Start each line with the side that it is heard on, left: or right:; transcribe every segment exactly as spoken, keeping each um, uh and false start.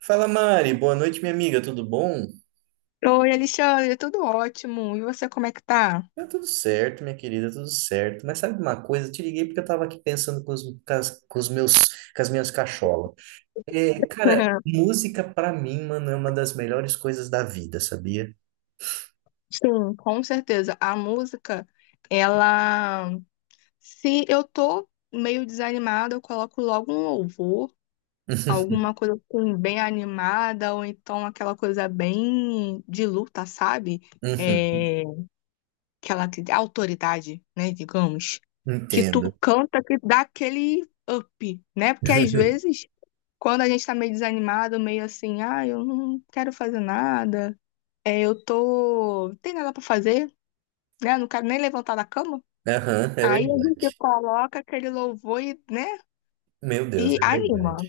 right: Fala Mari, boa noite minha amiga, tudo bom?
left: Oi, Alexandre, tudo ótimo. E você, como é que tá?
right: Tá tudo certo, minha querida, tudo certo. Mas sabe uma coisa? Eu te liguei porque eu tava aqui pensando com os, com as, com os meus, com as minhas cacholas. É, cara, música pra mim, mano, é uma das melhores coisas da vida, sabia?
left: Sim, com certeza. A música, ela. Se eu tô meio desanimada, eu coloco logo um louvor, alguma coisa assim, bem animada, ou então aquela coisa bem de luta, sabe?
right: Uhum,
left: É... Aquela que- autoridade, né, digamos. Que tu
right: entendo.
left: canta, que dá aquele up, né? Porque às vezes, quando a gente tá meio desanimado, meio assim, ah, eu não quero fazer nada. É, eu tô. Não tem nada pra fazer, né? Não quero nem levantar da cama.
right: Aham, é
left: Aí a gente
right: verdade.
left: coloca aquele louvor e, né?
right: Meu Deus,
left: E
right: é verdade.
left: anima.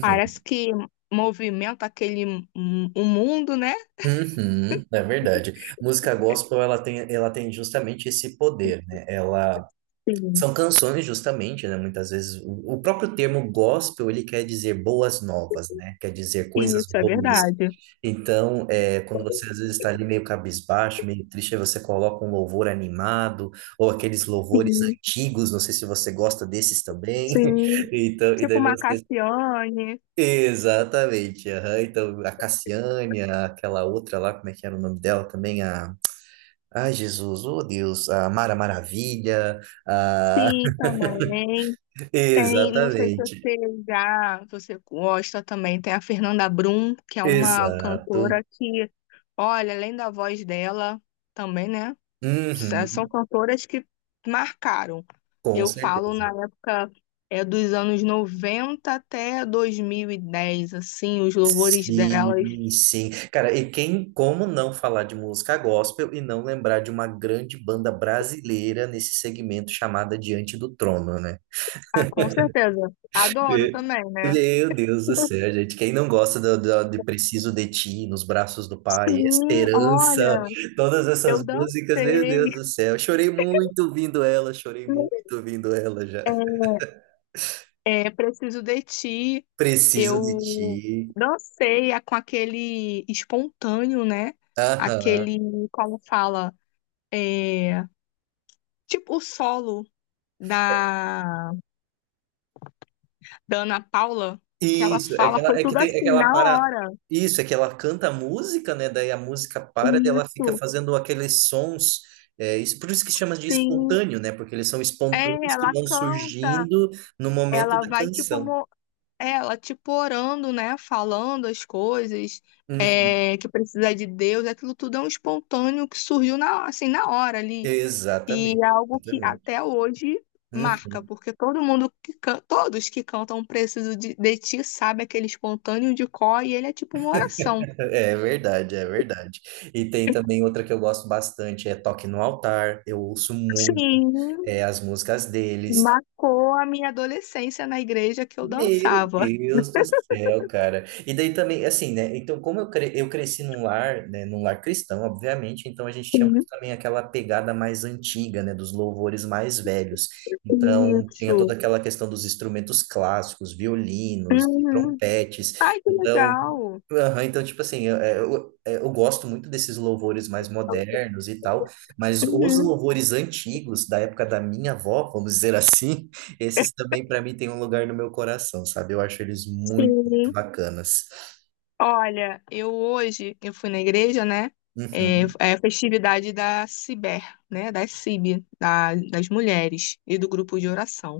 left: Parece que movimenta aquele m- o mundo, né?
right: uhum, é verdade. Música gospel, ela tem, ela tem justamente esse poder, né? Ela
left: Sim.
right: são canções justamente, né? Muitas vezes o o próprio termo gospel ele quer dizer boas novas, né? Quer dizer coisas
left: Isso é
right: boas.
left: verdade.
right: Então, é, quando você às vezes está ali meio cabisbaixo, meio triste, aí você coloca um louvor animado ou aqueles louvores
left: Sim,
right: antigos. Não sei se você gosta desses também.
left: sim.
right: Então, e
left: Tipo
right: daí
left: uma
right: você
left: Cassiane.
right: exatamente. Aham. Então, a Cassiane, aquela outra lá, como é que era o nome dela também? A, ai, Jesus, oh Deus, a Mara Maravilha. A
left: Sim, também. Tem, não sei se
right: exatamente.
left: você já, se você gosta também, tem a Fernanda Brum, que é uma
right: Exato.
left: cantora que, olha, além da voz dela, também, né? sa- São
right: Uhum.
left: cantoras que marcaram.
right: Com
left: Eu falo
right: certeza.
left: na época é dos anos noventa até dois mil e dez, assim, os louvores delas.
right: Sim, sim. Cara, e quem, como não falar de música gospel e não lembrar de uma grande banda brasileira nesse segmento chamada Diante do Trono, né?
left: Ah, com certeza. Adoro
right: É.
left: também, né?
right: Meu Deus do céu, gente. Quem não gosta do, do- de Preciso de Ti, Nos Braços do Pai,
left: Sim,
right: Esperança,
left: olha,
right: todas
left: eu
right: essas músicas, meu
left: dancei.
right: Deus do céu. Chorei muito ouvindo ela, chorei muito ouvindo ela já.
left: É, Preciso de Ti.
right: Preciso de
left: Eu
right: Ti.
left: dancei a- com aquele espontâneo, né?
right: Aham.
left: Aquele, como fala, é, tipo o solo da da Ana Paula, o que ela
right: Isso, é que
left: fala
right: ela,
left: foi
right: é que
left: tudo
right: tem, é que
left: assim,
right: ela
left: na
right: para.
left: hora.
right: Isso, é que ela canta a música, né? Daí a música para e ela fica
left: Isso,
right: fazendo aqueles sons. É, isso, por isso que chama de
left: sim.
right: espontâneo, né? Porque eles são
left: É,
right: espontâneos que
left: ela
right: vão
left: canta,
right: surgindo no momento
left: ela
right: da
left: vai tipo,
right: canção.
left: mo- é, ela tipo orando, né? Falando as coisas,
right: Uhum.
left: é, que precisa de Deus, aquilo tudo é um espontâneo que surgiu na, assim, na hora ali. E é
right: Exatamente,
left: algo que
right: exatamente.
left: até hoje marca,
right: Uhum.
left: porque todo mundo que can- todos que cantam Preciso de, de Ti sabe aquele espontâneo de cor e ele é tipo uma oração.
right: É é verdade, é verdade. E tem também outra que eu gosto bastante, é Toque no Altar. Eu ouço muito
left: Sim.
right: é, as músicas deles.
left: Marcou a minha adolescência na igreja que eu
right: Meu
left: dançava.
right: Deus do céu, cara. E daí também, assim, né? Então, como eu, cre eu cresci num lar, né? Num lar cristão, obviamente, então a gente tinha muito também aquela pegada mais antiga, né? Dos louvores mais velhos.
left: Sim,
right: Então, tinha toda
left: isso.
right: aquela questão dos instrumentos clássicos, violinos,
left: Uhum.
right: trompetes.
left: Ai, que
right: Então,
left: legal.
right: aham, então tipo assim, eu, eu, eu gosto muito desses louvores mais modernos e tal, mas os
left: Uhum,
right: louvores antigos, da época da minha avó, vamos dizer assim. Esses também, para mim, têm um lugar no meu coração, sabe? Eu acho eles muito, muito
left: sim.
right: bacanas.
left: Olha, eu hoje, eu fui na igreja, né? É,
right: Uhum.
left: é a festividade da Ciber, né? Da C I B, da- das mulheres e do grupo de oração.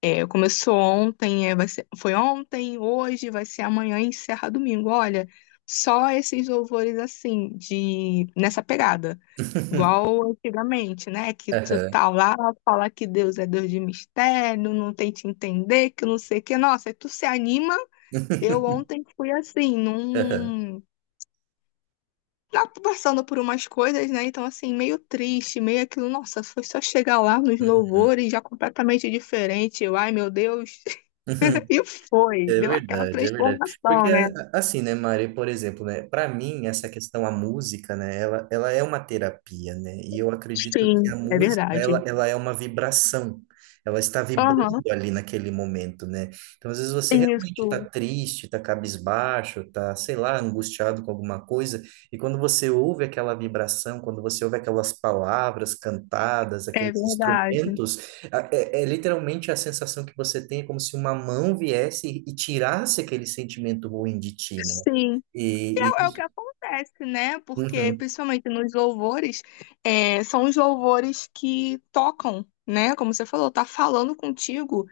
left: É, começou ontem, é, vai ser, foi ontem, hoje, vai ser amanhã e encerra domingo. Olha, só esses louvores assim, de, nessa pegada. Igual antigamente, né? Que tu
right: Aham.
left: tá lá, fala que Deus é Deus de mistério, não tem te entender, que não sei o que. Nossa, aí tu se anima. Eu ontem fui assim,
right: Aham.
left: num. Lá Passando por umas coisas, né? Então, assim, meio triste, meio aquilo. Nossa, foi só chegar lá nos
right: Uhum.
left: louvores, já completamente diferente. Eu, ai, meu Deus.
right: Uhum.
left: E foi.
right: É
left: Deu aquela
right: verdade, é verdade. Porque,
left: transformação, né?
right: a- assim, né, Mari, por exemplo, né, para mim, essa questão, a música, né, ela, ela é uma terapia, né, e eu acredito que
left: Sim,
right: a
left: é
right: música, ela,
left: verdade.
right: ela é uma vibração, ela está vibrando
left: Aham,
right: ali naquele momento, né, então às vezes você realmente está
left: isso.
right: triste, está cabisbaixo, está, sei lá, angustiado com alguma coisa, e quando você ouve aquela vibração, quando você ouve aquelas palavras cantadas,
left: É
right: aqueles
left: verdade.
right: instrumentos, é, é literalmente a sensação que você tem, é como se uma mão viesse e, e tirasse aquele sentimento ruim de ti, né?
left: Sim. E
right: E,
left: É, é o que
right: e-
left: acontece, né? Porque,
right: uhum,
left: principalmente nos louvores, é, são os louvores que tocam, né? Como você falou, tá falando contigo,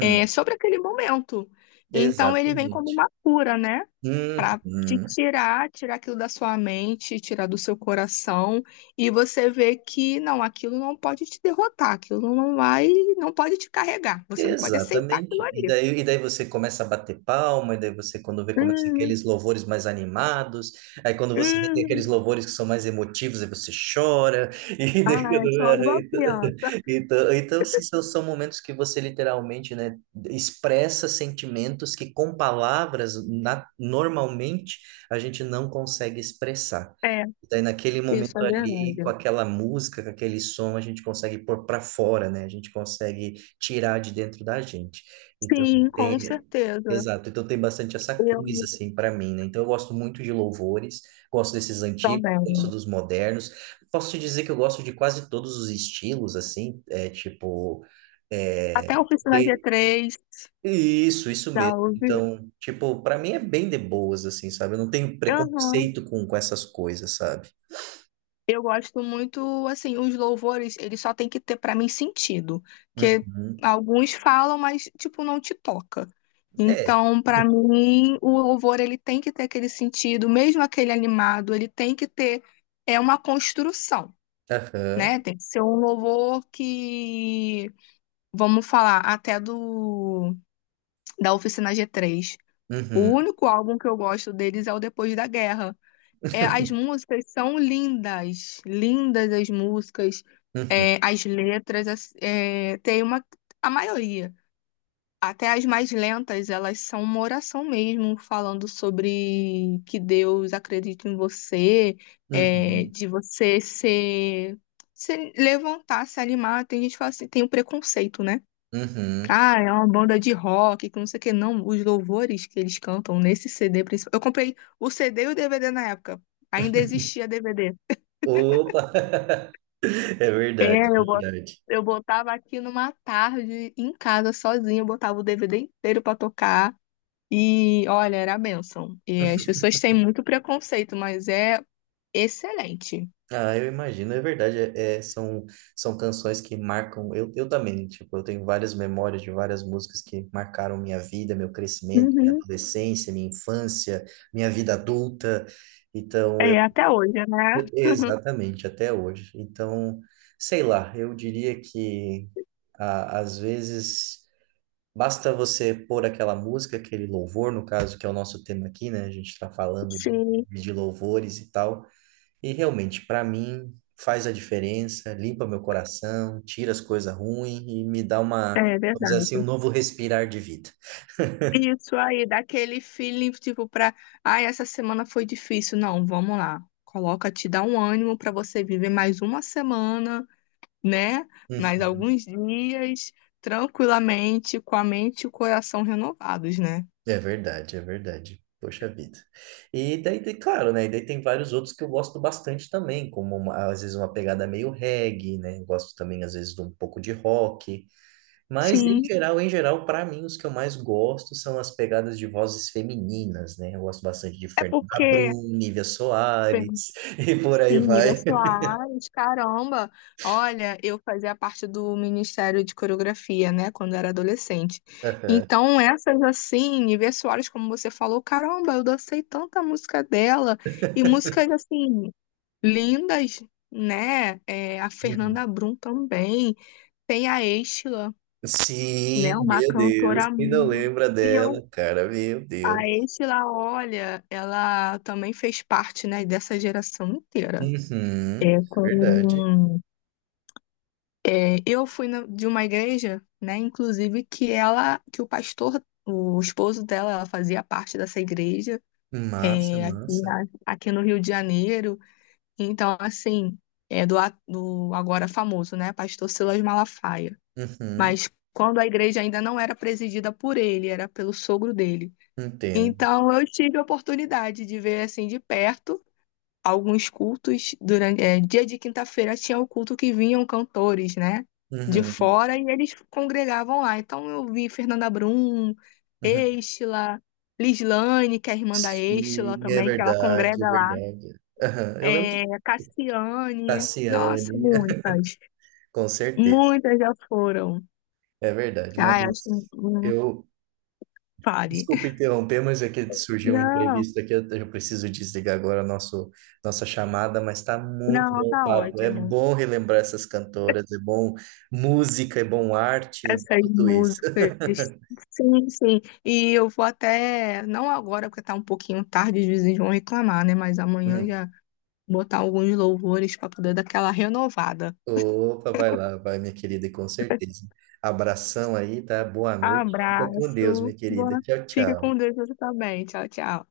left: é, sobre aquele momento. Então, ele vem como
right: exatamente.
left: uma cura, né? Pra te
right: Uhum.
left: tirar, tirar aquilo da sua mente, tirar do seu coração. E você vê que, não, aquilo não pode te derrotar, aquilo não vai, não pode te carregar. Você não pode aceitar aquilo
right: Exatamente. E
left: ali.
right: daí, e daí você começa a bater palma, e daí você, quando vê, começa
left: Hum,
right: aqueles louvores mais animados, aí quando você vê, tem aqueles
left: hum.
right: louvores que são mais emotivos, aí você chora, e daí,
left: Ah,
right: quando...
left: eu choro igual criança.
right: então, então, então, assim, são, são momentos que você literalmente, né, expressa sentimentos que com palavras, na- normalmente, a gente não consegue expressar.
left: É.
right: Daí naquele
left: Isso
right: momento
left: é
right: ali, com
left: verdade.
right: aquela música, com aquele som, a gente consegue pôr para fora, né? A gente consegue tirar de dentro da gente. Então,
left: Sim, com
right: tem,
left: certeza.
right: exato. Então, tem bastante essa
left: Eu
right: coisa, assim, para mim, né? Então, eu gosto muito de louvores, gosto desses antigos, gosto
left: também.
right: dos modernos. Posso te dizer que eu gosto de quase todos os estilos, assim, é tipo. É,
left: Até a Oficina g
right: tem-
left: três
right: isso, isso
left: já
right: mesmo.
left: ouviu?
right: Então, tipo, para mim é bem de boas, assim, sabe? Eu não tenho
left: Aham.
right: preconceito com, com essas coisas, sabe?
left: Eu gosto muito, assim, os louvores, eles só tem que ter pra mim sentido, que
right: Uhum.
left: alguns falam, mas tipo não te toca.
right: É.
left: Então, pra mim, o louvor ele tem que ter aquele sentido, mesmo aquele animado, ele tem que ter é uma construção,
right: Aham.
left: né? Tem que ser um louvor que, vamos falar, até do da Oficina G três. O
right: Uhum.
left: único álbum que eu gosto deles é o Depois da Guerra. É, as músicas são lindas, lindas as músicas,
right: Uhum.
left: é, as letras, as- é, tem uma, a maioria. Até as mais lentas, elas são uma oração mesmo, falando sobre que Deus acredita em você, é,
right: Uhum.
left: de você ser, se levantar, se animar. Tem gente que fala assim, tem o preconceito, né?
right: Uhum.
left: Ah, é uma banda de rock, que não sei o que, não. Os louvores que eles cantam nesse C D principal. Eu comprei o C D e o D V D na época. Ainda existia D V D.
right: Opa! É verdade,
left: É, eu
right: é
left: bot-
right: verdade.
left: eu botava aqui numa tarde em casa sozinha, eu botava o D V D inteiro pra tocar. E olha, era a bênção. E as pessoas têm muito preconceito, mas é excelente.
right: Ah, eu imagino, é verdade. É, é- são, são canções que marcam. Eu, eu também, tipo, eu tenho várias memórias de várias músicas que marcaram minha vida, meu crescimento, minha
left: Uhum.
right: adolescência, minha infância, minha vida adulta. Então, eu.
left: É, até hoje, né?
right: e- Exatamente, até hoje. Então, sei lá, eu diria que ah, às vezes. Basta você pôr aquela música, aquele louvor, no caso, que é o nosso tema aqui, né? A gente está falando de,
left: Sim,
right: de louvores e tal. E realmente, para mim, faz a diferença, limpa meu coração, tira as coisas ruins e me dá uma,
left: é
right: vamos dizer
left: verdade.
right: assim, um novo respirar de vida.
left: Isso aí, dá aquele feeling, tipo, pra. Ai, essa semana foi difícil. Não, vamos lá. Coloca, te dá um ânimo pra você viver mais uma semana, né? Mais
right: Uhum.
left: alguns dias, tranquilamente, com a mente e o coração renovados, né?
right: É verdade, é verdade. Poxa vida. E daí, tem- claro, né? E daí tem vários outros que eu gosto bastante também, como uma- às vezes uma pegada meio reggae, né? Eu gosto também, às vezes, de um pouco de rock. Mas, em
left: Sim.
right: geral, em geral, para mim, os que eu mais gosto são as pegadas de vozes femininas, né? Eu gosto bastante de
left: É
right: Fernanda
left: porque.
right: Brum, Nívia Soares, e por aí
left: Sim,
right: vai.
left: Ida Soares, caramba! Olha, eu fazia parte do Ministério de Coreografia, né, quando era adolescente.
right: Aham.
left: Então, essas assim, Ivete Soares, como você falou, caramba, eu dancei tanta música dela, e músicas assim, lindas, né? É, a
right: Uhum.
left: Fernanda Brum também, tem a Estela,
right: Sim,
left: né, uma
right: meu Deus,
left: cantora.
right: quem não
left: mu-
right: lembra
left: E eu,
right: dela, cara, meu Deus.
left: a Estela, olha, ela também fez parte, né, dessa geração inteira.
right: Uhum,
left: É
right: verdade.
left: com É, eu fui na- de uma igreja, né, inclusive que ela, que o pastor, o esposo dela, ela fazia parte dessa igreja,
right: Massa,
left: é, aqui,
right: massa.
left: na- aqui no Rio de Janeiro. Então, assim, é do, a- do agora famoso, né, pastor Silas Malafaia.
right: Uhum,
left: Mas quando a igreja ainda não era presidida por ele, era pelo sogro dele.
right: entendo.
left: Então, eu tive a oportunidade de ver assim de perto alguns cultos durante é, dia de quinta-feira tinha o culto que vinham cantores, né, de
right: Uhum,
left: fora e eles congregavam lá. Então eu vi Fernanda Brum,
right: uhum.
left: Estela, Lislane, que é a irmã da Estela
right: Sim, é
left: também, que ela
right: verdade, é
left: congrega lá.
right: verdade. Aham, eu lembro de
left: É, Cassiane, nossa,
right: Cassiane,
left: muitas,
right: com certeza.
left: muitas já foram.
right: É verdade, mas
left: Ai, acho que não
right: eu,
left: pare.
right: desculpa interromper, mas é que surgiu um
left: Não,
right: imprevisto aqui, eu eu preciso desligar agora nosso, nossa chamada, mas tá muito
left: não,
right: bom o
left: tá
right: papo. É
left: ótimo.
right: bom relembrar essas cantoras, é bom música, é bom arte, é
left: Essas
right: tudo isso.
left: músicas. Sim, sim. E eu vou até, não agora, porque tá um pouquinho tarde, os vizinhos vão reclamar, né? Mas amanhã eu
right: Hum.
left: já botar alguns louvores para poder dar aquela renovada.
right: Opa, vai lá, vai, minha querida, e com certeza. Abração aí, tá? Boa noite. Fica com Deus, minha
left: Abraço.
right: querida.
left: Boa.
right: Tchau,
left: Fica com
right: tchau.
left: Deus você também. Tchau, tchau.